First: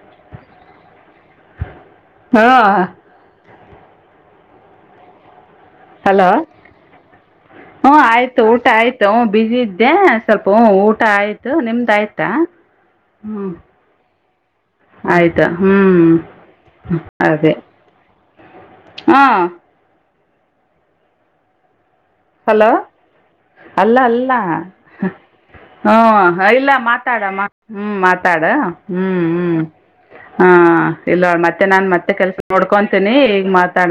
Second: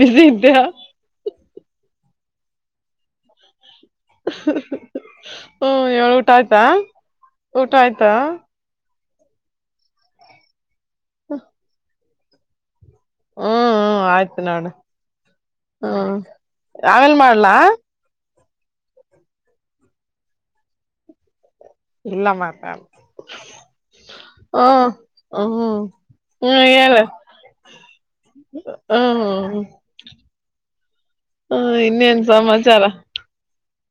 ಬಿಸಿ ಇದ್ಯಾ ಹಾ ಹ್ಮ ಹೇಳು ಹಲೋ ಊಟ ಆಯ್ತಾ ಊಟ ಆಯ್ತಾ ಊಟಾ ಆಯ್ತು ಹ ಬಿಸಿ ಇದ್ದೆ ಸ್ವಲ್ಪ ಊಟ ಆಯ್ತು ನಿಮ್ದ ಆಯ್ತಾ ಹ್ಮ್ ಹ್ಮ ಆಯ್ತು ನೋಡು ಆಯ್ತಾ ಹ್ಮ್ ಆಮೇಲ್ ಅದೇ ಮಾಡ್ಲಾ ಹಾ ಇಲ್ಲ ಮಾಡತ ಹಲೋ ಅಲ್ಲ ಅಲ್ಲ ಹ್ಮ ಹ್ಮ್ ಇಲ್ಲ ಹೇಳ ಮಾತಾಡ ಮಾ ಹ್ಮ್ ಮಾತಾಡ ಹ್ಮ್ ಹ್ಮ್ ಹಾ ಇಲ್ಲ ಮತ್ತೆ ಹ್ಮ್ ನಾನ್ ಮತ್ತೆ ಇನ್ನೇನ್ ಕೆಲ್ಸ ಸಮಾಚಾರ ನೋಡ್ಕೊತೀನಿ ಈಗ ಮಾತಾಡ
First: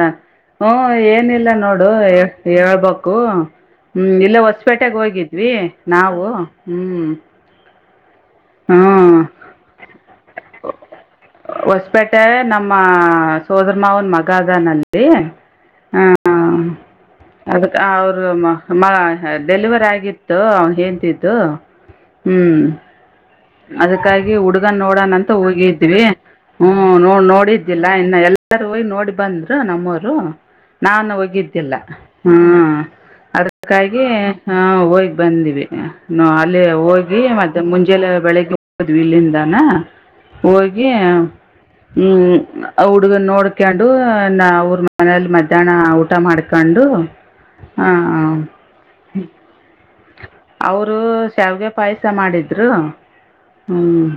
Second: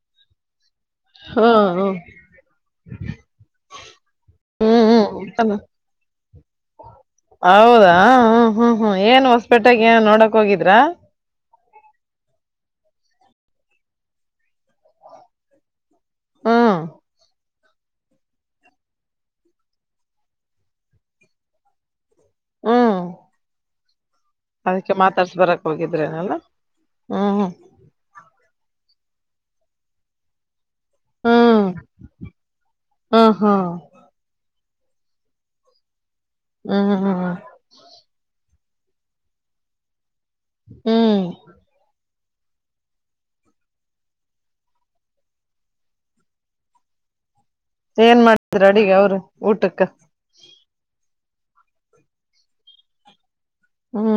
ಹ್ಮ ಏನಿಲ್ಲ ಹ್ಮ್ ನೋಡು ಹ್ಮ್ ಹೇಳ್ಬಕ್ ಹ್ಮ್ ಇಲ್ಲೆ ಹೊಸಪೇಟೆಗೆ ಹ್ಮ್ ಹೋಗಿದ್ವಿ ಹ್ಮ್ ನಾವು ಹ್ಮ್ ಹೌದಾ ಹ್ಮ್ ಹ್ಮ್ ಹ್ಮ್ ಏನ್ ಹೊಸಪೇಟೆಗೆ ನೋಡಕ್ ಹೋಗಿದ್ರಾ ಹೊಸಪೇಟೆ ನಮ್ಮ ಸೋದರ ಮಾವನ ಮಗ ಅದಾನ್ ಅಲ್ಲಿ ಹಾ, ಹ್ಮ್ ಅದಕ್ಕ ಅವರು ಮ ಮ ಡೆಲಿವರ್ ಆಗಿತ್ತು ಅವನ್ ಹೇಂತಿದು. ಹ್ಮ್. ಅದಕ್ಕಾಗಿ ಹುಡ್ಗನ್ ಅದಕ್ಕೆ ನೋಡಣ ಅಂತ ಮಾತಾಡ್ಸ ಬರಕ್ ಹೋಗಿದ್ವಿ ಹೋಗಿದ್ರೇನಲ್ಲ ಹ್ಮ ನೋ ಹ್ಮ್ ನೋಡಿದ ದಿಲ್ಲ ಇನ್ನು ಎಲ್ಲಾರ ಹೋಗಿ ನೋಡಿ ಬಂದ್ರು ನಮ್ಮವರು. ನಾನು ಹ್ಮ್ ಹೋಗಿದ್ದಿಲ್ಲ ಹ್ಮ ಹ್ಮ್ ಹ್ಮ್ ಅದಕಾಗಿ ಗಿ ಹೋಗಿ ಬಂದೀವಿ. ಅಲ್ಲಿ ಹ್ಮ್ ಹ್ಮ್ ಹೋಗಿ ಹ್ಮ್ ಮತ್ತೆ ಮುಂಜೆಲೇ, ಬೆಳಗ್ಗೆ ಹೋದ್ವಿ ಇಲ್ಲಿಂದಾನ. ಹೋಗಿ ಹ್ಮ್ ಹ್ಮ ಆ ಹುಡ್ಗನ್ ನೋಡ್ಕೊಂಡು, ನಾ ಅವ್ರ ಮನೇಲಿ ಮಧ್ಯಾಹ್ನ ಊಟ ಮಾಡ್ಕೊಂಡು, ಏನ್ ಮಾಡಿದ್ರ ಅಡಿಗೆ ಅವರು ಊಟಕ್ಕ. ಅವರು ಶಾವ್ಗೆ ಪಾಯಸ ಮಾಡಿದ್ರು. ಹ್ಮ್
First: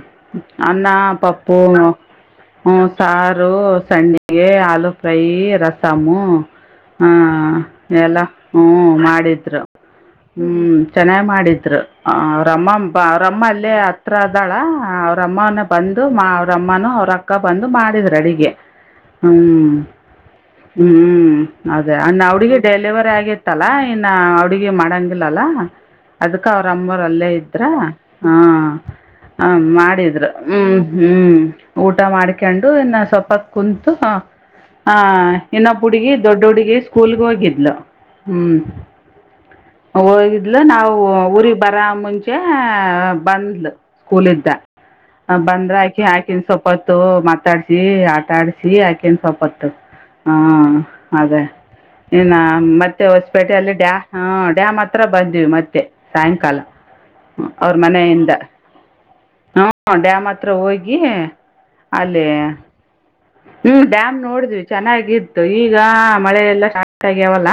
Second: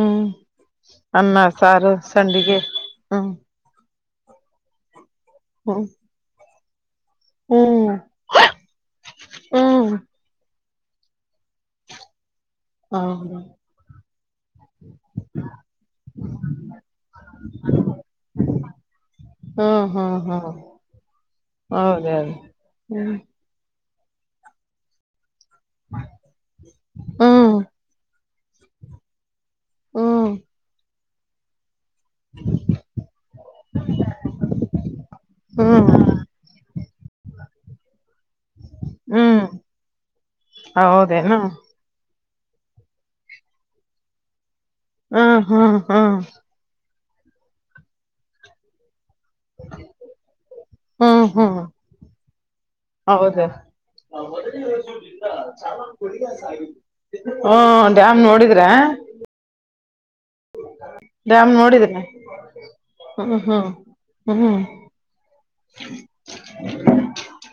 ಅನ್ನ, ಪಪ್ಪು, ಸಾರು ಸಂಡಿಗೆ ಹ್ಮ ಹ್ಮ್ ಸಾರು, ಸ್ಣೆ ಗೆ, ಆಲೂ ಫ್ರೈ, ಹ್ಮ್ ರಸಾಮು, ಹಾ ಎಲ್ಲ ಹ್ಮ ಮಾಡಿದ್ರು. ಹ್ಮ್ ಹ್ಮ ಚೆನ್ನಾಗ ಮಾಡಿದ್ರು. ಅವ್ರಮ್ಮ ಹ್ಮ್ ಅವ್ರಮ್ಮ ಅಲ್ಲೇ ಹತ್ರ ಅದಾಳ, ಅವ್ರಮ್ಮನ ಬಂದು ಮಾ ಅವ್ರಮ್ಮನ ಅವ್ರ ಅಕ್ಕ ಬಂದು ಮಾಡಿದ್ರ್ ಅಡಿಗೆ ಹೌದು ಹ್ಮ್. ಹ್ಮ್ ಅದೇ ಅಂಡ್ ಆ ಹ್ಮ್ ಹುಡುಗಿ ಡೆಲಿವರಿ ಹ್ಮ್ ಆಗೇ ಇತ್ತಲ್ಲ ಇನ್ನ ಹಡುಗಿ ಮಾಡಂಗಿಲ್ಲಲ್ಲ ಅದ್ಕ ಅವ್ರಮ್ಮರು ಅಲ್ಲೇ ಇದ್ರ. ಹೌದೌದು ಹಾ ಹ ಮಾಡಿದ್ರ ಹ್ಮ್ ಹ್ಮ್. ಊಟ ಮಾಡ್ಕೊಂಡು ಇನ್ನ ಸ್ವಲ್ಪ್ಪತ್ ಕುಂತು ಹ, ಹ ಹ್ಮ್ ಹ್ಮ್ ಹ್ಮ್ ಹ್ಮ್ ಇನ್ನೊಬ್ ಹುಡುಗಿ ದೊಡ್ಡ ಹುಡುಗಿ ಸ್ಕೂಲ್ಗ ಹೋಗಿದ್ಲು. ಹ್ಮ್, ಹ್ಮ್, ಹೋಗಿದ್ಲು ನಾವು ಹೌದೇನು ಊರಿಗ್ ಬರ ಮುಂಚೆ ಬಂದ್ಲು ಸ್ಕೂಲ್ದ. ಹ್ಮ್ ಹ್ಮ್ ಬಂದ್ರಾಕಿ ಹ್ಮ್ ಅಕಿನ ಸವಲ್ಪತ್ತು ಮಾತಾಡ್ಸಿ, ಆಟಾ ಆಡ್ಸಿ, ಹಾಕಿ ಒಂದ್ ಸಪತ್ತು ಹ ಹ್ಮ್ ಅದೇ. ಹ್ಮ್ ಏನಾ ಮತ್ತೆ ಹೌದ ಹೊಸಪೇಟೆ ಅಲ್ಲಿ ಡ್ಯಾ ಹ ಡ್ಯಾಮ್ ಹತ್ರ ಬಂದ್ವಿ ಮತ್ತೆ ಸಾಯಂಕಾಲ. ಹ್ಮ ಅವ್ರ ಡ್ಯಾಮ್ ಮನೆಯಿಂದ, ನೋಡಿದ್ರ ಹ್ಮ ಡ್ಯಾಮ್ ಹತ್ರ ಹೋಗಿ ಡ್ಯಾಮ್ ನೋಡಿದ್ರ ಅಲ್ಲಿ, ಹ್ಮ್ ಡ್ಯಾಮ್ ಹ್ಮ್ ನೋಡಿದ್ವಿ ಚೆನ್ನಾಗಿತ್ತು ಈಗ ಮಳೆ ಎಲ್ಲಾ ಸ್ಟಾರ್ಟ್ ಆಗ್ಯಾವಲ್ಲ.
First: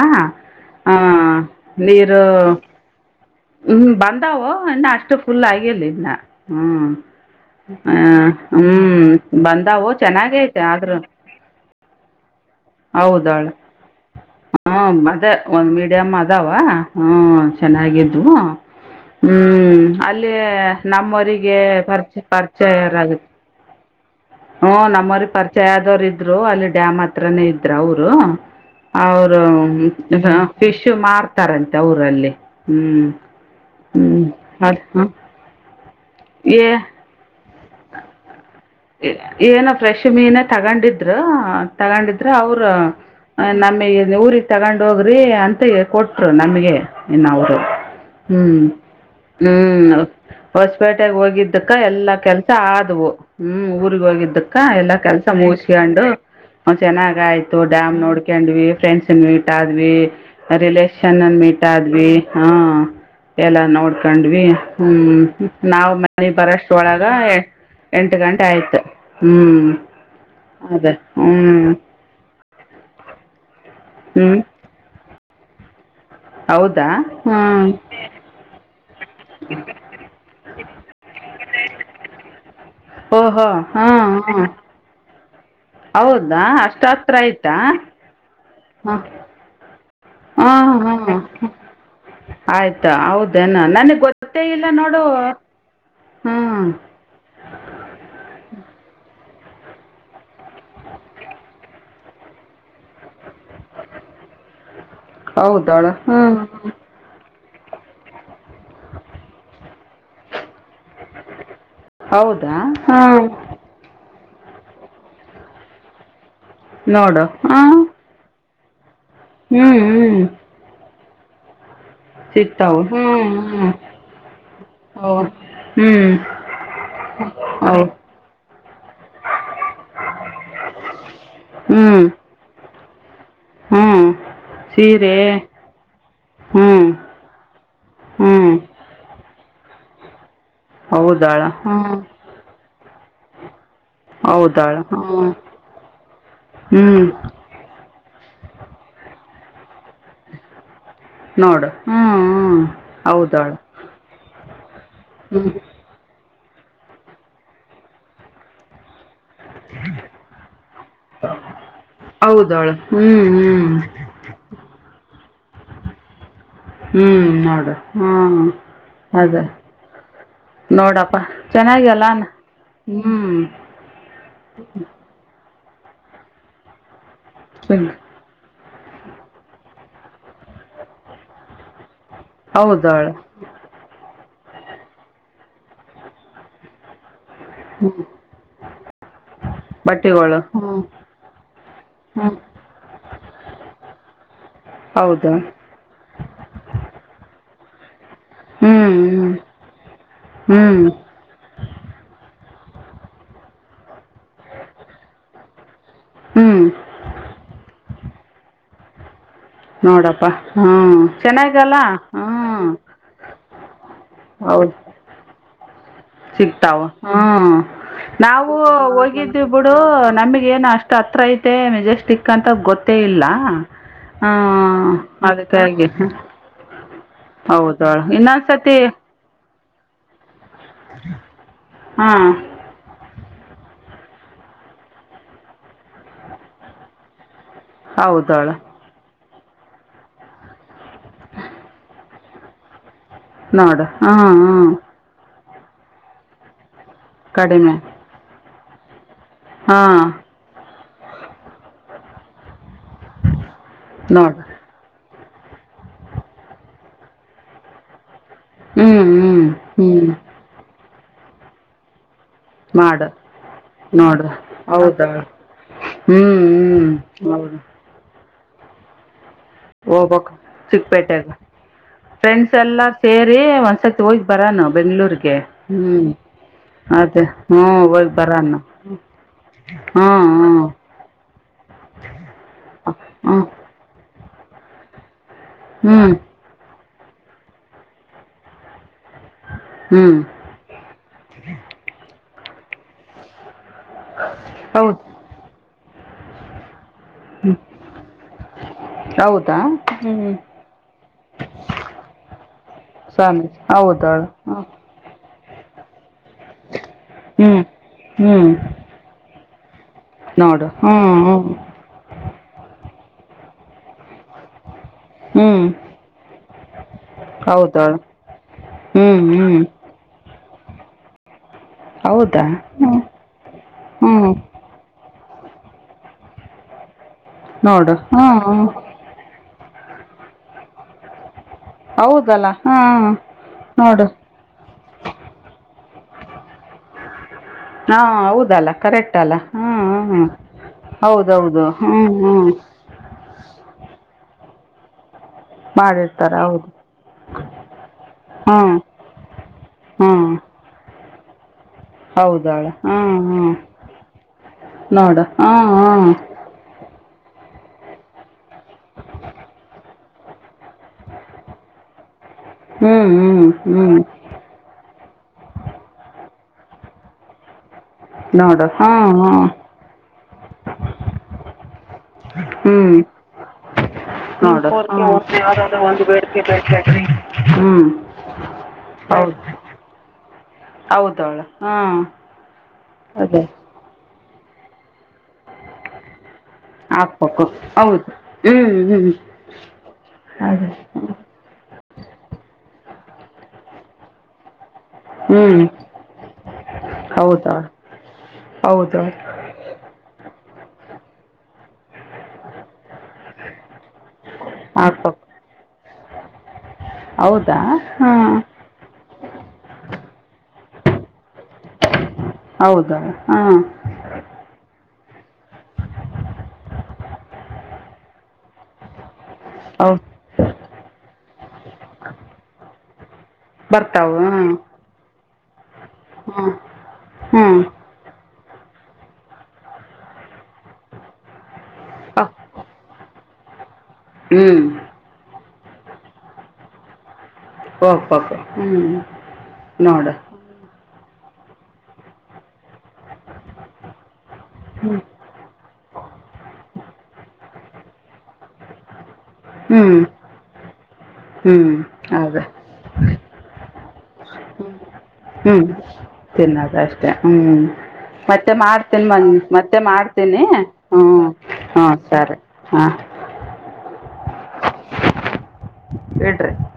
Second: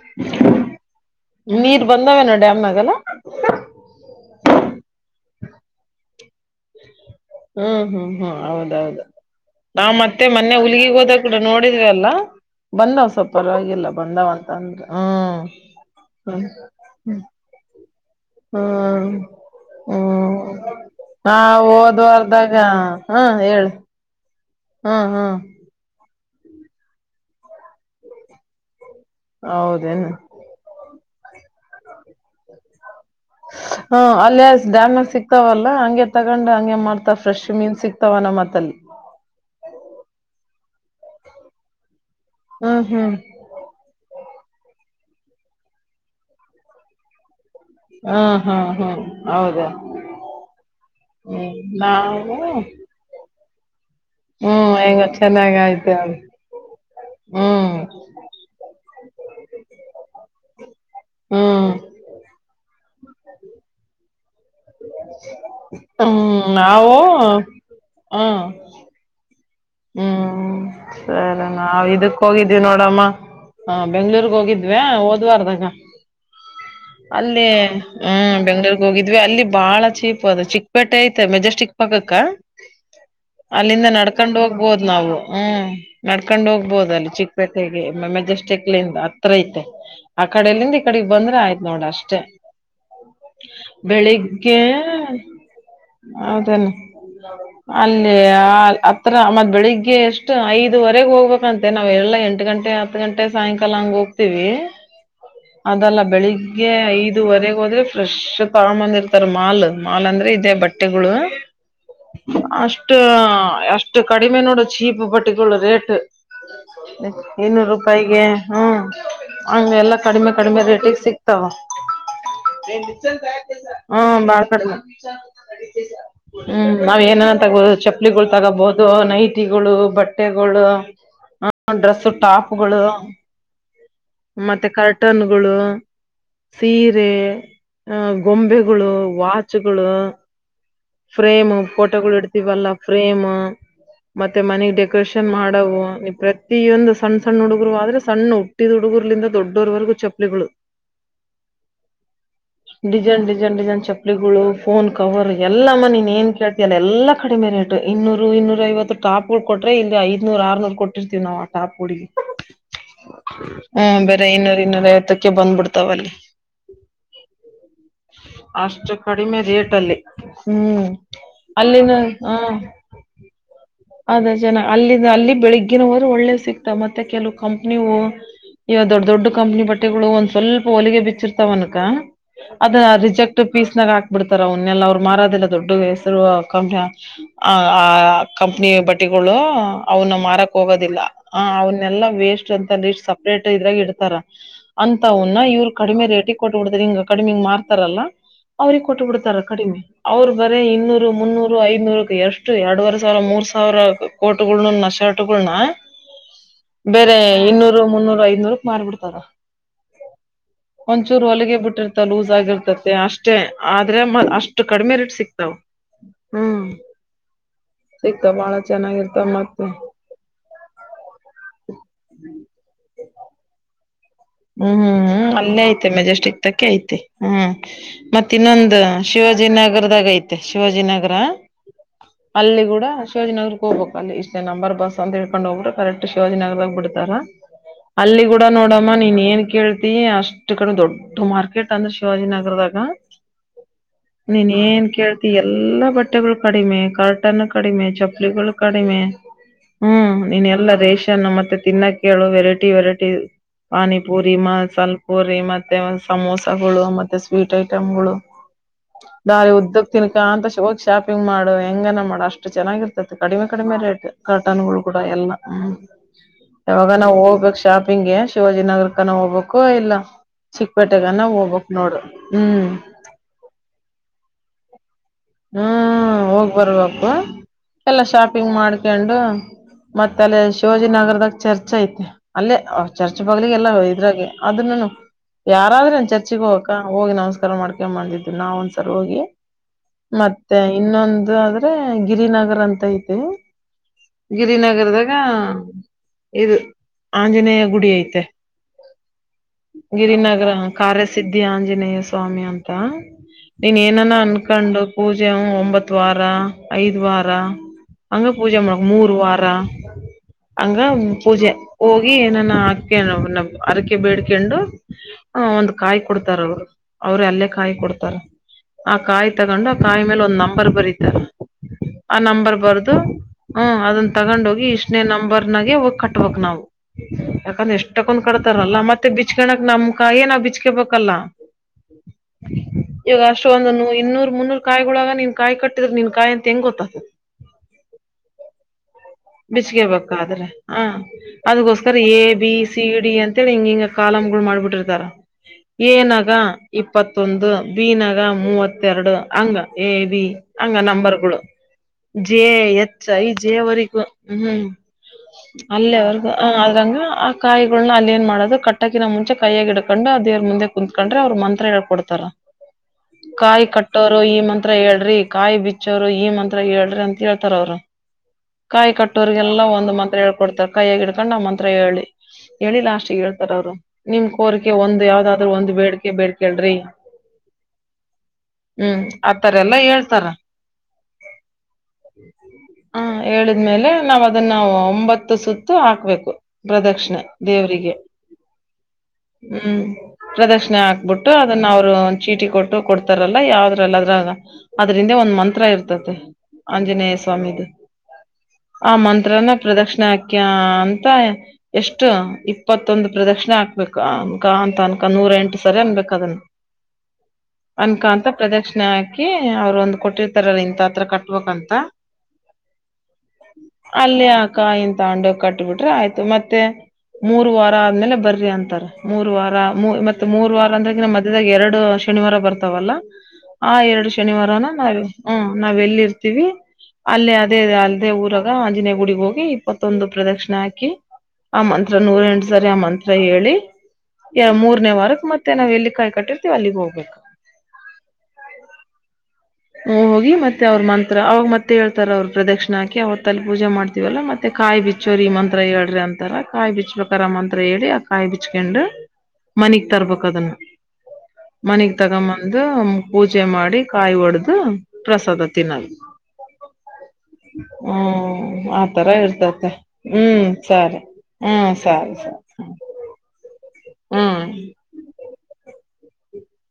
ಹ್ಮ್. ನೀರ್ ಬಂದಾವೇನ್ ಡ್ಯಾಮ್ನಂಗ್ ಅಲ್. ಹ್ಮ್ ಬಂದಾವೊ ಇನ್ನು ಅಷ್ಟು ಫುಲ್ ಆಗಿಲ್ಲ ಇನ್ನ ಹ್ಮ್. ಹ್ಮ್ ಹ ಹ್ಮ್ ಹ್ಮ್ ಹೌದೌದು ಹ್ಮ್ ಬಂದವು ನಾವ್ ಮತ್ತೆ ಚೆನ್ನಾಗೇ ಮೊನ್ನೆ ಐತೆ ಹುಲ್ಗಿಗ್ ಆದ್ರರು. ಹೋದ ಕೂಡ ನೋಡಿದ್ವಿ ಅಲ್ಲ ಬಂದಾವ್ ಹೌದ ಸ್ವಲ್ಪ ಅವಳ ಪರವಾಗಿಲ್ಲ ಬಂದಾವ ಅಂತ ಅಂದ್ರ ಹ ಅದೇ ಹ್ಮ್ ಒಂದ್ ಮೀಡಿಯಂ ಹ್ಮ್ ಅದಾವ. ಹ್ಮ್ ಚೆನ್ನಾಗಿದ್ದವು. ಹ್ಮ್ ಹ್ಮ್ ಅಲ್ಲಿ, ಹ್ಮ್ ನಮ್ಮ ನಾ ಗೆ ಪರ್ಚ ಹೋದ್ವಾರದಾಗ ಹಾ ಪರಿಚಾರಗುತ್ತ ಹೇಳಿ ಹ್ಮ ಹ್ಮ್ ನಮ್ಮವ್ರ ಹ್ಮ್ ಪರಿಚಯ ಆದವರು ಇದ್ರು ಅಲ್ಲಿ ಡ್ಯಾಮ್ ಹತ್ರನೇ ಇದ್ರ ಅವರು. ಅವರು ಹೌದೇನು ಫಿಶ್ ಮಾರ್ತಾರಂತೆ ಊರಲ್ಲಿ. ಹಾ ಅಲ್ಲೆ ಅ ಡ್ಯಾಮ ಸಿಕ್ತಾವಲ್ಲ. ಹಂಗೆ ತಗೊಂಡ್, ಏ ಹಂಗೆ ಮಾಡ್ತ, ಫ್ರೆಶ್ ಮೀನ್ ಸಿಕ್ತಾವ ನಮ್ಮ ಮತ್ತ ಅಲ್ಲಿ ಏನ ಫ್ರೆಶ್ ಮೀನ ತಗೊಂಡಿದ್ರ, ತಗೊಂಡಿದ್ರ, ಅವ್ರ, ಹ್ಮ್ ಹ್ಮ್ ನಮಗೆ ಊರಿಗೆ ತಗೊಂಡ ಹೋಗ್ರಿ ಅಂತ ಕೊಟ್ರು ನಮಗೆ ಇನ್ನ ಅವರು. ಹ್ಮ್ ಹ್ಮ್ ಹೊಸಪೇಟೆಗ ಹ್ಮ್ ಹೋಗಿದ್ದಕ್ಕ, ಎಲ್ಲಾ ನಾವು ಕೆಲ್ಸ ಆದ್ವು ಊರಿಗೆ ಹೋಗಿದ್ದ ಅದ್ಕಕ ಹ್ಮ್ ಎಲ್ಲಾ ಹೆಂಗ ಕೆಲ್ಸ ಚೆನ್ನಾಗ ಮುಗಿಸಕೊಂಡು. ಆಯ್ತು ಚೆನ್ನಾಗ ಆಯ್ತು. ಹ್ಮ್ ಡ್ಯಾಮ್ ನೋಡ್ ಕೊಂಡ್ವಿ ಫ್ರೆಂಡ್ಸ್ ಮೀಟ್ ಆದ್ವಿ ರಿಲೇಷನ್ನ್ ಮೀಟ್ ಹ್ಮ್ ಆದ್ವಿ ಹ ಎಲ್ಲ ನೋಡ್ಕಂಡ್ವಿ ಹ್ಮ್ ನಾವ್ ಮ ಹ್ಮ್ ಬರಷ್ಟ ನಾವು ಒಳಗ ಎಷ್ಟ ಎಂಟು ಹ್ಮ್ ಗಂಟೆ ಆಯಿತು ಹ್ಞೂ ಹ್ಮ್ ಸರಿ ನಾ ಇಕ್ಕ ಹೋಗಿದ್ವಿ ನೋಡಮ್ಮ ಹ ಬೆಂಗ್ಳೂರ್ಗ್ ಹ್ಮ್ ಹೋಗಿದ್ವ ಓದ್ವಾರದಾಗ ಹೌದಾ ಅಲ್ಲಿ ಹ್ಮ್ ಹ್ಮ್ ಬೆಂಗ್ಳೂರ್ಗ್ ಹೋಗಿದ್ವಿ ಅಲ್ಲಿ ಬಾಳ ಚೀಪು ಅದು ಚಿಕ್ಕ ಪೇಟೆ ಐತೆ ಮೆಜೆಸ್ಟಿಕ್ ಪಕ್ಕಕ್ಕ ಓಹೋ ಹಾ ಹ ಹೋಗಬೋದು ನಾವು ಹ್ಮ್ ನಡ್ಕೊಂಡ್ ಅಷ್ಟ ಹೋಗ್ಬೋದು ಅಲ್ಲಿ ಹತ್ರ ಆಯ್ತಾ ಚಿಕ್ಕಪೇಟೆಗೆ ಮೆಜೆಸ್ಟಿಕ್ಂದ ಹ ಹತ್ರ ಐತೆ ಆ ಕಡೆಯಲ್ಲಿಂದ ಈ ಕಡೆಗ್ ಬಂದ್ರೆ ಆಯ್ತ್ ನೋಡ ಅಷ್ಟೇ ಆಯ್ತಾ ಹೌದೇನ ನನಗ್ ಗೊತ್ತೇ ಇಲ್ಲ ನೋಡು ಹ್ಞೂ ಹೌದೇನೆ ಅಲ್ಲಿ ಮತ್ ಬೆಳಿಗ್ಗೆ ಎಷ್ಟು ಐದುವರೆಗೆ ಹೋಗ್ಬೇಕಂತೆ ನಾವ್ ಎಲ್ಲ ಎಂಟು ಗಂಟೆ ಹತ್ತು ಗಂಟೆ ಸಾಯಂಕಾಲ ಹಂಗ ಹೋಗ್ ಹೌದಳು ಅದೆಲ್ಲ ಹ್ಞೂ ಬೆಳಿಗ್ಗೆ ಐದುವರೆಗೆ ಹೋದ್ರೆ ಫ್ರೆಶ್ ಕ ಬಂದ ಇರ್ತಾರ ಮಾಲ್ ಮಾಲ್ ಅಂದ್ರೆ ಇದೇ ಬಟ್ಟೆಗಳು ಹೌದಾ ಅಷ್ಟ ಹಾಂ ಅಷ್ಟು ಕಡಿಮೆ ನೋಡು ಚೀಪ್ ಬಟ್ಟೆ ಗೋಳ್ ರೇಟ್. ನೋಡು ಇನೂರ್ ಹಾಂ ರೂಪಾಯಿಗೆ ಹ್ಮ ಹ್ಞೂ ಹಂಗ ಎಲ್ಲಾ ಹ್ಞೂ ಕಡಿಮೆ ಕಡಿಮೆ ರೇಟಿಗೆ ಸಿಕ್ ಹ ಸಿಗ್ತಾವು ಹ್ಞೂ ಹ್ಞೂ ಬಾಳ್ [inaudible] ಹೋ ಹ್ಞೂ ಹ್ಮ್ ನಾವ್ ಏನ ತಗಬೋದು ಹೌ ಚಪ್ಪಲಿಗೋಳ್ ತಗೋಬಹುದು ಇದು ನೈಟಿಗಳು ಬಟ್ಟೆಗಳು ಹ್ಞೂ ಡ್ರೆಸ್ ಟಾಪ್ಗಳು ಹ್ಞೂ ಮತ್ತೆ ಸೀರೆ ಕರ್ಟನ್ಗುಳು ಹ್ಞೂ ಸೀರೆ [unintelligible] ಹ್ಞೂ ಗೊಂಬೆಗಳು ವಾಚ್ಗುಳು ಹೌದಾಳ ಫ್ರೇಮ್ ಹ್ಞೂ ಫೋಟೋಗೋಳ್ ಇಡ್ತಿವಲ್ಲ ಫ್ರೇಮ್ ಮತ್ತೆ ಹೌದಾಳ ಮನೆಗ್ ಹ್ಞೂ ಡೆಕೋರೇಷನ್ ಮಾಡವು ಹ್ಞೂ ಪ್ರತಿಯೊಂದು ಸಣ್ಣ ಸಣ್ಣ ಹುಡುಗರು ಆದ್ರೆ ಸಣ್ಣವು [unintelligible] ಟ್ಟಿದ್ ಹುಡುಗುರ್ಲಿಂದ ದೊಡ್ಡೋರ್ವರೆಗೂ ಚಪ್ಲಿಗಳು ನೋಡ್ ಡಿಜೇನ್ ಡಿಜೇನ್ ಡಿಜೇನ್ ಚಪ್ಲಿಗಳು ಫೋನ್ ಕವರ್ ಹ್ಞೂ ಎಲ್ಲಮ್ಮ ನೀನ್ ಏನ್ ಕೇಳ್ ಇಲ್ಲ ಎಲ್ಲಾ ಕಡಿಮೆ ರೇಟ್ ಇನ್ನೂರು ಇನ್ನೂರ ಐವತ್ತು ಟಾಪ್ ಹುಡ್ ಕೊಟ್ರೆ ಇಲ್ಲಿ ಐದನೂರ್ ಆರ್ರ್ ಕೊಟ್ಟಿತತಿವಿ ನಾವವು ಆ ಟಾಪ್ ಹುಡುಗೆ ಹ್ಮ್ ಹ್ಮ್ ಹ್ಮ ಬೇರೆ ಇನ್ನೂರ್ ಇನ್ನೂರ ಐತ್ತಕ್ಕೆ ಬಂದ್ಬಿಡ್ತಾವ ಅಲ್ಲಿ ಹ್ಞೂ ನೋಡು ಹ್ಞೂ ಅಷ್ಟು ಕಡಿಮೆ ಅದೇ ರೇಟ ಅಲ್ಲಿ ಹ್ಮ್ ಅಲ್ಲಿನ ಹಾ ಹ್ಮ್ ಅದ ಜನ ಅಲ್ಲಿಂದ ಅಲ್ಲಿ ಬೆಳಿಗ್ಗಿನವರು ಒಳ್ಳೆ ಸಿಕ್ತಾವ ಮತ್ತೆ ಕೆಲವು ಕಂಪ್ನಿವು ಈವ ದೊಡ್ಡ ದೊಡ್ಡ ಕಂಪ್ನಿ ಬಟ್ಟೆಗಳು ಒಂದ್ ಸ್ವಲ್ಪ ಹೊಲಿಗೆ ಬಿಚ್ಚಿರ್ತಾವನಕ ಅದ ಹೌದು ಅವಳು ರಿಜೆಕ್ಟ್ ಇ ಪೀಸ್ನಾಗ ಹಾಕ್ಬ ಬಿಡ್ತಾರ ಅವನ್ನೆಲ್ಲ ಅವ್ರು ಮಾರೋದಿಲ್ಲ ದೊಡ್ಡ ಹೆಸ್ರು ಆ ಆ ಕಂಪ್ನಿ ಬಟ್ಟಿಗಳು ಅವನ್ನ ಬಟ್ಟೆಗಳು ಮಾರಕ್ ಹ್ಞೂ ಹೋಗೋದಿಲ್ಲ ಹ ಅವನ್ನೆಲ್ಲಾ ಹ್ಞೂ ವೇಸ್ಟ್ ಅಂತ ಲ ಸಪ್ರೇಟ್ ಇದ್ರಾಗ ಇಡ್ತಾರ ಹೌದು ಅಂತವನ್ನ ಇವ್ರು ಕಡಿಮೆ ರೇಟಿಗೆ ಕೊಟ್ಟ [unintelligible] ಕಡಿಮೆಮಾಡ್ತಾರಲ್ಲ. ಹ್ಞೂ ಅವ್ರಿಗೆ ಕೊಟ್ಟ್ ಹ್ಞೂ ಬಿಡ್ತಾರ ಕಡಿಮೆ ಅವ್ರು ಬರೇ ಹ್ಞೂ ಇನ್ನೂರು ಮುನ್ನೂರು ಐದನೂರಕ್ ಎಷ್ಟು ಎರಡು [unintelligible] [unintelligible] ಮೂರ್ ಸಾವಿರ ಕೋರ್ಟ್ಗುಳ್ನ ಶರ್ಟ್ಗಳನ್ನ ಹ್ಮ್ ಬೇರೆ ಇನ್ನೂರು ಮುನ್ನೂರು ಐದನೂರಕ್ ಮಾರ್ಬಿಡ್ತಾರ ನೋಡಪ್ಪ ಹ್ಞೂ ಒಂಚೂರು ಹೊಲಗೆ ಚೆನ್ನಾಗಲ್ಲ ಬಿಟ್ಟಿರ್ತ್ತಾವ್ ಹ್ಞೂ ಲೂಸ್ ಆಗಿರ್ತೈತೆ ಅಷ್ಟೇ ಆದ್ರೆ ಅಷ್ಟು ಹೌದು ಕಡಿಮೆ ರೇಟ್ [unintelligible] ಸಿಗ್ತಾವ್ ಸಿಗ್ತಾವ ಹ್ಮ್ ಸಿಕ್ತಾವ ಬಾಳ ನಾವು ಚೆನ್ನಾಗಿರ್ತಾವ ಹೋಗಿದ್ದೀವಿ ಮತ್ತೆ ಬಿಡು [unintelligible] ಏನ ಅಷ್ಟ್ ಹತ್ರ ಐತೆ ಮೆಜೆಸ್ಟಿಕ್ ಅಂತ ಗೊತ್ತೇ ಇಲ್ಲ ಹಾ ಅದಕ್ಕ್ಹಾಗಿ [unintelligible] ಐತಿ ಹ್ಮ್ ಮತ್ತೆ ಇನ್ನೊಂದ್ ಇನ್ನೊಂದ್ಸತಿ ಶಿವಾಜಿನಗರದಾಗ್ ಐತೆ ಶಿವಾಜಿನಗರ ಹಾಂ ಅಲ್ಲಿ ಗೂಡ ಶಿವಾಜಿನಗರ್ ಹೋಗ್ಬೇಕು ಅಲ್ಲಿ ಇಷ್ಟೇ ನಂಬರ್ ಬಸ್ ಅಂತ ಹಳ್ಕೊಂಡು ಹೋಗಬರು ಕರೆಕ್ಟ್ ಶಿವಾಜಿನ ನಗರದಾಗ ಬಿಡ್ತಾರ ಅಲ್ಲಿ ಕೂಡ ಹೌದಾಳ ನೋಡಮ್ಮ ನೀನ್ ಏನ್ ಕೇಳ್ತಿ ಅಷ್ಟ್ ಕಡೆ ದೊಡ್ಡ ಮಾರ್ಕೆಟ್ ಅಂದ್ರೆ ಶಿವಾಜಿನಗರದಾಗ ನೋಡು ಹಾಂ ನೀನ್ ಹಾಂ ಏನ್ ಕೇಳ್ತಿ ಎಲ್ಲಾ ಬಟ್ಟೆಗಳು ಕಡಿಮೆ ಕಕ್ ಹನ್ನು ಕಡಿಮೆ ಚಪ್ಲಿಗಳು ಕಡಿಮೆ ಹಾಂ ಹ್ಮ್ ನೀನ್ ಎಲ್ಲಾ ರೇಷನ್ ಮತ್ತೆ ತಿನ್ನಕ್ಕೆೇಳು ವೆರೈಟಿ ವೆರೈಟಿ ಪಾನಿಪುರಿ ನೋಡು ಪೋರಿ ಮತ್ತೆ ಒ ಸಮೋಸಗಳು ಮತ್ತೆ ಸ್ವೀಟ್ ಐಟಂ್ಗಳು ಹ್ಞೂ ಹ್ಞೂ ಬಾರಿ ಉದ್ದಕ್ ಹ್ಞೂ ತಿನ್ಕಾ ಅಂತ ಹೋಗಿ ಶಾಪಿಂಗ್ ಮಾಡು ಹೆಂಗನ ಮಾಡು ಅಷ್ಟ ಮಾಡು ಚೆನ್ನಾಗಿರ್ತತಿ ಕಡಿಮೆ ಕಡಿಮೆ ರೇಟ್ ನೋಡು ಕಟನ್ಗಳು ಕೂಡ ಹೌದಾಳ ಎಲ್ಲ ಹ್ಮ ಹ್ಞೂ ಯಾವಾಗ ನಾವವು ಹ್ಞೂ ಹೌದು ಹೋಗ್ಬೇಕು ಶಾಪ್ ಹಂಗೆ ಶಿವಾಜಿನ ನಗರ ಕ ನಾವು ಹೋಗ್ಬೇಕು ಹಕ್ಕೋ ಇಲ್ಲ ಹೋಗ್ಬೇಕು ಚಿಕ್ಕಪೇಟೆಗನ ಚಿಕ್ಕಪೇಟೆಗೆ ಹೋಗ್ಬಕ್ ನೋಡ ಫ್ರೆಂಡ್ಸ್ ಹ್ಮ್ ಎಲ್ಲ ಸೇರಿ ಒಂದ್ಸತಿ ಹೋಗಿ ಬರ ನಾವು ಬೆಂಗಗಳೂರಿಗೆ ಹ್ಮ್ ಹೋಗ್ ಬರ್ಬೇಕು ಅದೇ ಹ್ಮ ಎಲ್ಲ ಹದ್ ಶಾಪಿಂಗ್ ಬರಾನ ಮಾಡ್ಕೊಂಡು ಮತ್ತ ಅಲ್ಲ ಶಿವಾಜಿನಗರದಾಗ ಚರ್ಚ್ ಐತೆ ಅಲ್ಲೇ ಚರ್ಚ್ ಹ್ಞೂ ಬಗ್ಲಿಗೆ ಎಲ್ಲ ಇದ್ರಾಗ ಅದನು ಯಾರಾದ್ರೆ ಹ್ಞೂ ನನ್ ಚರ್ಚಿಗೆ ಹೋಗಕ ಹೋಗಿ ನಮಸ್ಕಾರ ಮಾಡ್ಕೊಂಡ ಬಂದಿದ್ದು ನಾವ ಒಂದ್ಸರ್ ಹೋಗಿ ಹ್ಞೂ ಮತ್ತೆ ಇನ್ನೊಂದು ಆದ್ರೆ ಗಿರಿನಗರ ಅಂತ ಐತಿ ಹೌದು ಗಿರಿನಗರದಾಗ ಇದು ಆಂಜನೇಯ ಗುಡಿ ಐತೆ ಹೌದಾ ಹ್ಞೂ ಗಿರಿನಗರ ಕಾರ್ಯಸಿದ್ಧಿ ಆಂಜನೇಯ ಸ್ವಾಮಿ ಅಂತ ಸ್ವಾಮಿ ನೀನ್ ಏನಾನ ಹೌದಾಳು ಅನ್ಕೊಂಡು ಪೂಜಂ ಒಂಬತ್ತು ವಾರ ಐದು್ ವಾರ ಹ್ಞೂ ಅಂಗ ಹ್ಞೂ ಪೂಜೆ ಮಾಡ ಮೂರು ವಾರ ನೋಡು ಹಂಗ ಹ್ಞೂ ಪೂಜೆ ಹ್ಞೂ ಹೋಗಿ ಏನಾನ ಹಾಕ ಅರಕೆ ಬೇಡ್ಕಂಡು ಆ ಹ್ಮ್ ಒಂದ್ ಕಾಯಿ ಕೊಡ್ತಾರ ಅವರು ಅವ್ರ ಅಲ್ಲೇ ಕಾಯಿ ಹೌದವಳು ಕೊಡ್ತಾರ ಆ ಹ್ಮ್ ಕಾಯಿ ಹ್ಮ್ ತಗೊಂಡು ಕಾಯಿ ಮೇಲೆ ಒಂದ್ ನಂಬರ್ ಬರೀತಾರ ಆ ಹೌದಾ ನಂಬರ್ ಬರ್ದು ಹ್ಮ್ ಹ್ಮ ಅದನ್ ಹ್ಮ್ ತಗೊಂಡೋಗಿ ಇಷ್ಟನೇ ನಂಬರ್ನಾಗೆ ಹೋಗ ಕಟ್ಬೇಕಕ್ ನಾವು ಯಾಕಂದ್ರೆ ಎಷ್ಟ ನೋಡು ತಕೊೊಂಡ್ ಹ್ಮ್ ಹ್ಮ್. ಕಡ್ತಾರಲ್ಲಾ ಮತ್ತೆ ಬಿಚ್ಕಣಕ್ ನಮ್ ಕಾಯೇ ನಾವವು ಬಿಚ್ಕಬೇಕಲ್ಲ ಹೌದಲ್ಲ ಹ್ಮ್ ಇವಾಗ ಅಷ್ಟು ಒಂದು ನೋಡು ಇನ್ನೂರು ಮುನ್ನೂರು ಕಾಯಿಗಳಳಗ ನಿನ್ ಕಾಯಿ ಕಟ್ಟಿದ್ರೆ ನಿನ್ ಕಾಯಿ ಅಂತ ಹೆಂಗ ಗೊತ್ತಾಗತದೆ ಹಾ ಹೌದಲ್ಲ ಕರೆಕ್ಟ್ ಅಲ್ಲ ಹ್ಮ್ ಹ್ಮ್ ಬಿಚ್ಕೇಬೇಕಾದ್ರೆ ಹೌದೌದು ಹ್ಮ್ ಹ್ಮ್ ಸೀಡಿ ಅಂತೇಳಿ ಹಿಂಗ ಹಿಂಗ ಕಾಲಮ್ಗಳು ಮಾಡ್ಬಿಟ್ಟಿರ್ತಾರ ಏನಾಗ ಮಾಡಿರ್ತಾರೆ ಹೌದು ಇಪ್ಪತ್ತೊಂದು ಬಿ ನಗ ಹ್ಮ್ ಮೂವತ್ತೆರಡು ಹಂಗ ಎ ಬಿ ಹ್ಮ್ ಅಂಗ ನಂಬರ್ಗಳುಗಳು ಜೆ ಹೌದವಳು ಎಚ್ ಹ್ಮ್ ಐ ಹ್ಮ್ ಜೆ ವರೆ ಹ್ಮ್ ನೋಡು ಹ್ಮ್ ಅಲ್ಲೇ ಹ್ಮ್ ಅವರ್ಗ ಅ ಅದ್ರಂಗ ಆ ಕಾಯಿಗಳ್ನ್ನ ಅಲ್ಲಿ ಏನ್ ಮಾಡೋದು ಕಟ್ಟಕಿನ ಮುಂಚೆ ಕೈಯಾಗ ಹಿಡ್ಕೊಂಡು ದೇವರ ಮುಂದೆ ಕುಂತ್ಕೊಂಡ್ರೆ ಅವ್ರು ಮಂತ್ರ ಹೇಳ್ಕೊಡ್ತಾರ ಹ್ಮ್ ಕಾಯಿ ಹ್ಮ್ ಹ್ಮ್ ಕಟ್ಟೋರು ಈ ಮಂತ್ರ ಮಂತ್ರ ಹೇಳ್ರಿ ಕಾಯಿ ಬಿಚ್ಚ ಅವರು ಈ ಮಂತ್ರ ಹೇಳ್ರಿ ಅಂತ ಹೇಳ್ತಾರ ಅವರು ನೋಡ ಹಾ ಹಾ ಅ ಒಂದ್ ಮಂತ್ರ ಹೇಳ್ಕಡ್ತಾರೆ ಕೈಯಾಗ ಹಿಡಕೊಂಡ್ ಮಂತ್ರ ಹೇಳಿ ಹೇಳಿಲಾ ಹ್ಮ್ ಅಷ್ಟ ಹೇಳ್ತಾರ ಅವ್ರು ನಿಮ್ ನೋಡು ಕೋರಿಕೆ ಒಂದ ಹ್ಮ್. ಯಾವ್ದಾದ್ರು ಒಂದ್ ಬೇಡಿಕೆ ಬೇಡ್ಕೇಳ್ರಿ. ಹ್ಮು ಹ್ಮು ಆತರ ಎಲ್ಲಾ ಹೇಳ್ತಾರ. ಹೌದವಳು ಹ್ಮ್ ಅ ಅದೇ ಹೇಳಿದ್ಮೇಲೆ ನಾವ ಅದನ್ನ ಒಂಬತ್ತು ಸುತ್ತು ಹಾಕ್ಬೇಕು. ಪ್ರದಕ್ಷಣೆ ಹಾಕ್ಬೇಕು ದೇವರಿಗೆ ಹೌದು ಹ್ಞೂ ಹ್ಞೂ ಹ್ಮು ಹಾಗೆ ಪ್ರದಕ್ಷಣೆ ಹಾಕ್ಬಿಟ್ಟು ಟ್ಟು ಅದನ್ನ ಅವ್ರು ಒಂದ್ ಚೀಟಿ ಕೊಟ್ಟು ಕೊಡ್ತಾರಲ್ಲ ಯಾವದ್ರಲ್ಲದ್ರಾಗ್ ಅದರಿಂದೆ ಒಂದ್ ಹ್ಞೂ ಮಂತ್ರ ಇರ್ತತೆ ಆಂಜನೇಯ ಹೌದಾ ಸ್ವಾಮಿದು ಆ ಹೌದು ಮಂತ್ರನ ಪ್ರದಕ್ಷಣೆ ಹಾಕ್ಯ ಅಂತ ಎಷ್ಟು ಇಪ್ಪತ್ತೊಂದ ಪ್ರದಕ್ಷಣೆ ಹಾಕ್ಬೇಕ್. [unintelligible] ಅನಕೊಂಡ್ ಹಾಕ್ಬೇಕು ನೂರ ಎಂಟು ಸರೆ ಅನ್ಬೇಕ ಅದನ್ನ. ಹೌದಾ ಅನ್ಕೊಂತ ಹಾಂ ಪ್ರದಕ್ಷಣೆ ಆ ಹಾಕಿ ಅವ್ರು ಒಂದ್ ಕೊಟ್ಟಿರ್ತಾರಲ್ಲ ಇಂತ ಹತ್ರ ಕಟ್ಬೇಕಂತ. ಹೌದಾ ಹಾ. ಅಲ್ಲಿ ಆ ಕಾಯಿ ತೊಗೊಂಡು ಹೋಗಿ ಕಟ್ಬಿಟ್ರೆ ಆಯ್ತು ಮತ್ತೆ. ಮೂರ್ ವಾರ ಆದ್ಮೇಲೆ ಬರ್ರಿ ಅಂತಾರ ಮೂರು ವಾರ್ ವಾರ ಮೂ ಹೌದು ಮತ್ತೆ ಮೂರು ವಾರ ಅಂದ್ರೆ [unintelligible] ಮಧ್ಯದಾಗ ಎರಡು ಶನಿವಾರ ಬರ್ತಾವಲ್ಲ ಆ ಎರಡು ಬರ್ತಾವೆ ಹಾಂ ಶನಿವಾರನ ನಾವ್ ಹ್ಮು ನಾವ್ ಎಲ್ಲಿ ಇರ್ತೀವಿ ಹಾಂ ಅಲ್ಲೇ ಹ್ಞೂ ಅದೇ ಅಲ್ಲಿ ಅದೇ ಊರಾಗ ಆಂಜನೇಯ ಗುಡಿಗೆ ಹೋಗಿ ಇಪ್ಪತ್ತೊಂದು ಪ್ರದಕ್ಷಣೆ ಹಾಕಿ ಆ ಮಂತ್ರ ನೂರು ಎಂಟು ಸರಿ ಆ ಮಂತ್ರ ಹೇಳಿ ಹ್ಞೂ ಮೂರನೇ ವಾರಕ್ ಮತ್ತೆ ನಾವ್ ಎಲ್ಲಿ ಕಾಯಿ ಕಟ್ಟಿರ್ತೀವಿ ಅಲ್ಲಿಗ್ ಹೋಗ್ಬೇಕ್. ಓ ಓ ಹ್ಮು. ಹ್ಮು ಹೋಗಿ ಮ ಮತ್ತೆ ಅವ್ರ ಮಂತ್ರ ಅವಾಗ ಮತ್ತೆ ಹೇಳ್ತಾರೆ ಅವ್ರ ಪ್ರದಕ್ಷಣ ಹಾಕಿ ಅವತ್ತ್ ಅಲ್ಲಿ ಪೂಜೆ ಮಾಡ್ತಿವಲ್ಲ ಮತ್ತೆ ಕಾಯಿ ಬಿಚ್ಚ ಚರಿ ಮಂತ್ರ ಹೇಳ್ರಿ ಅಂತಾರ ಕಾಯಿ ಬಿಚ್ಬೇಕಾರ ಮಂತ್ರ ಹೇಳಿ ಆ ಕಾಯಿ ಬಿಚ್ಕಂಡು ಹ್ಞೂ ಮನೆಗ್ ತರ್ಬೇಕ ಅದನ್ನ್ ಹ್ಞೂ ಮನಗ್ ಅದೇ ತಗೊಂಬಂದ ಪೂಜೆ ಮಾಡಿ ಕಾಯಿ ಒಡ್ದ್ [unintelligible] ಪ್ರಸಾದ ಹ್ಞೂ ತಿನ್ನೋದು. ತಿನ್ನೋದು ಅಷ್ಟೇ ಹ್ಞೂ ಮತ್ತೆ ಹ್ಮು ಮಾಡ್ತೀನಿ ಆತರ ಮನ್ ಇರ್ತತೆ ಮತ್ತೆ ಹ್ಮು ಮಾಡ್ತೀನಿ ಸರಿ. ಹ್ಞೂ ಹ್ಮು ಹ್ಞೂ ಸರಿ ಸರಿ ಹಾಂ ಹ್ಮು. [unintelligible]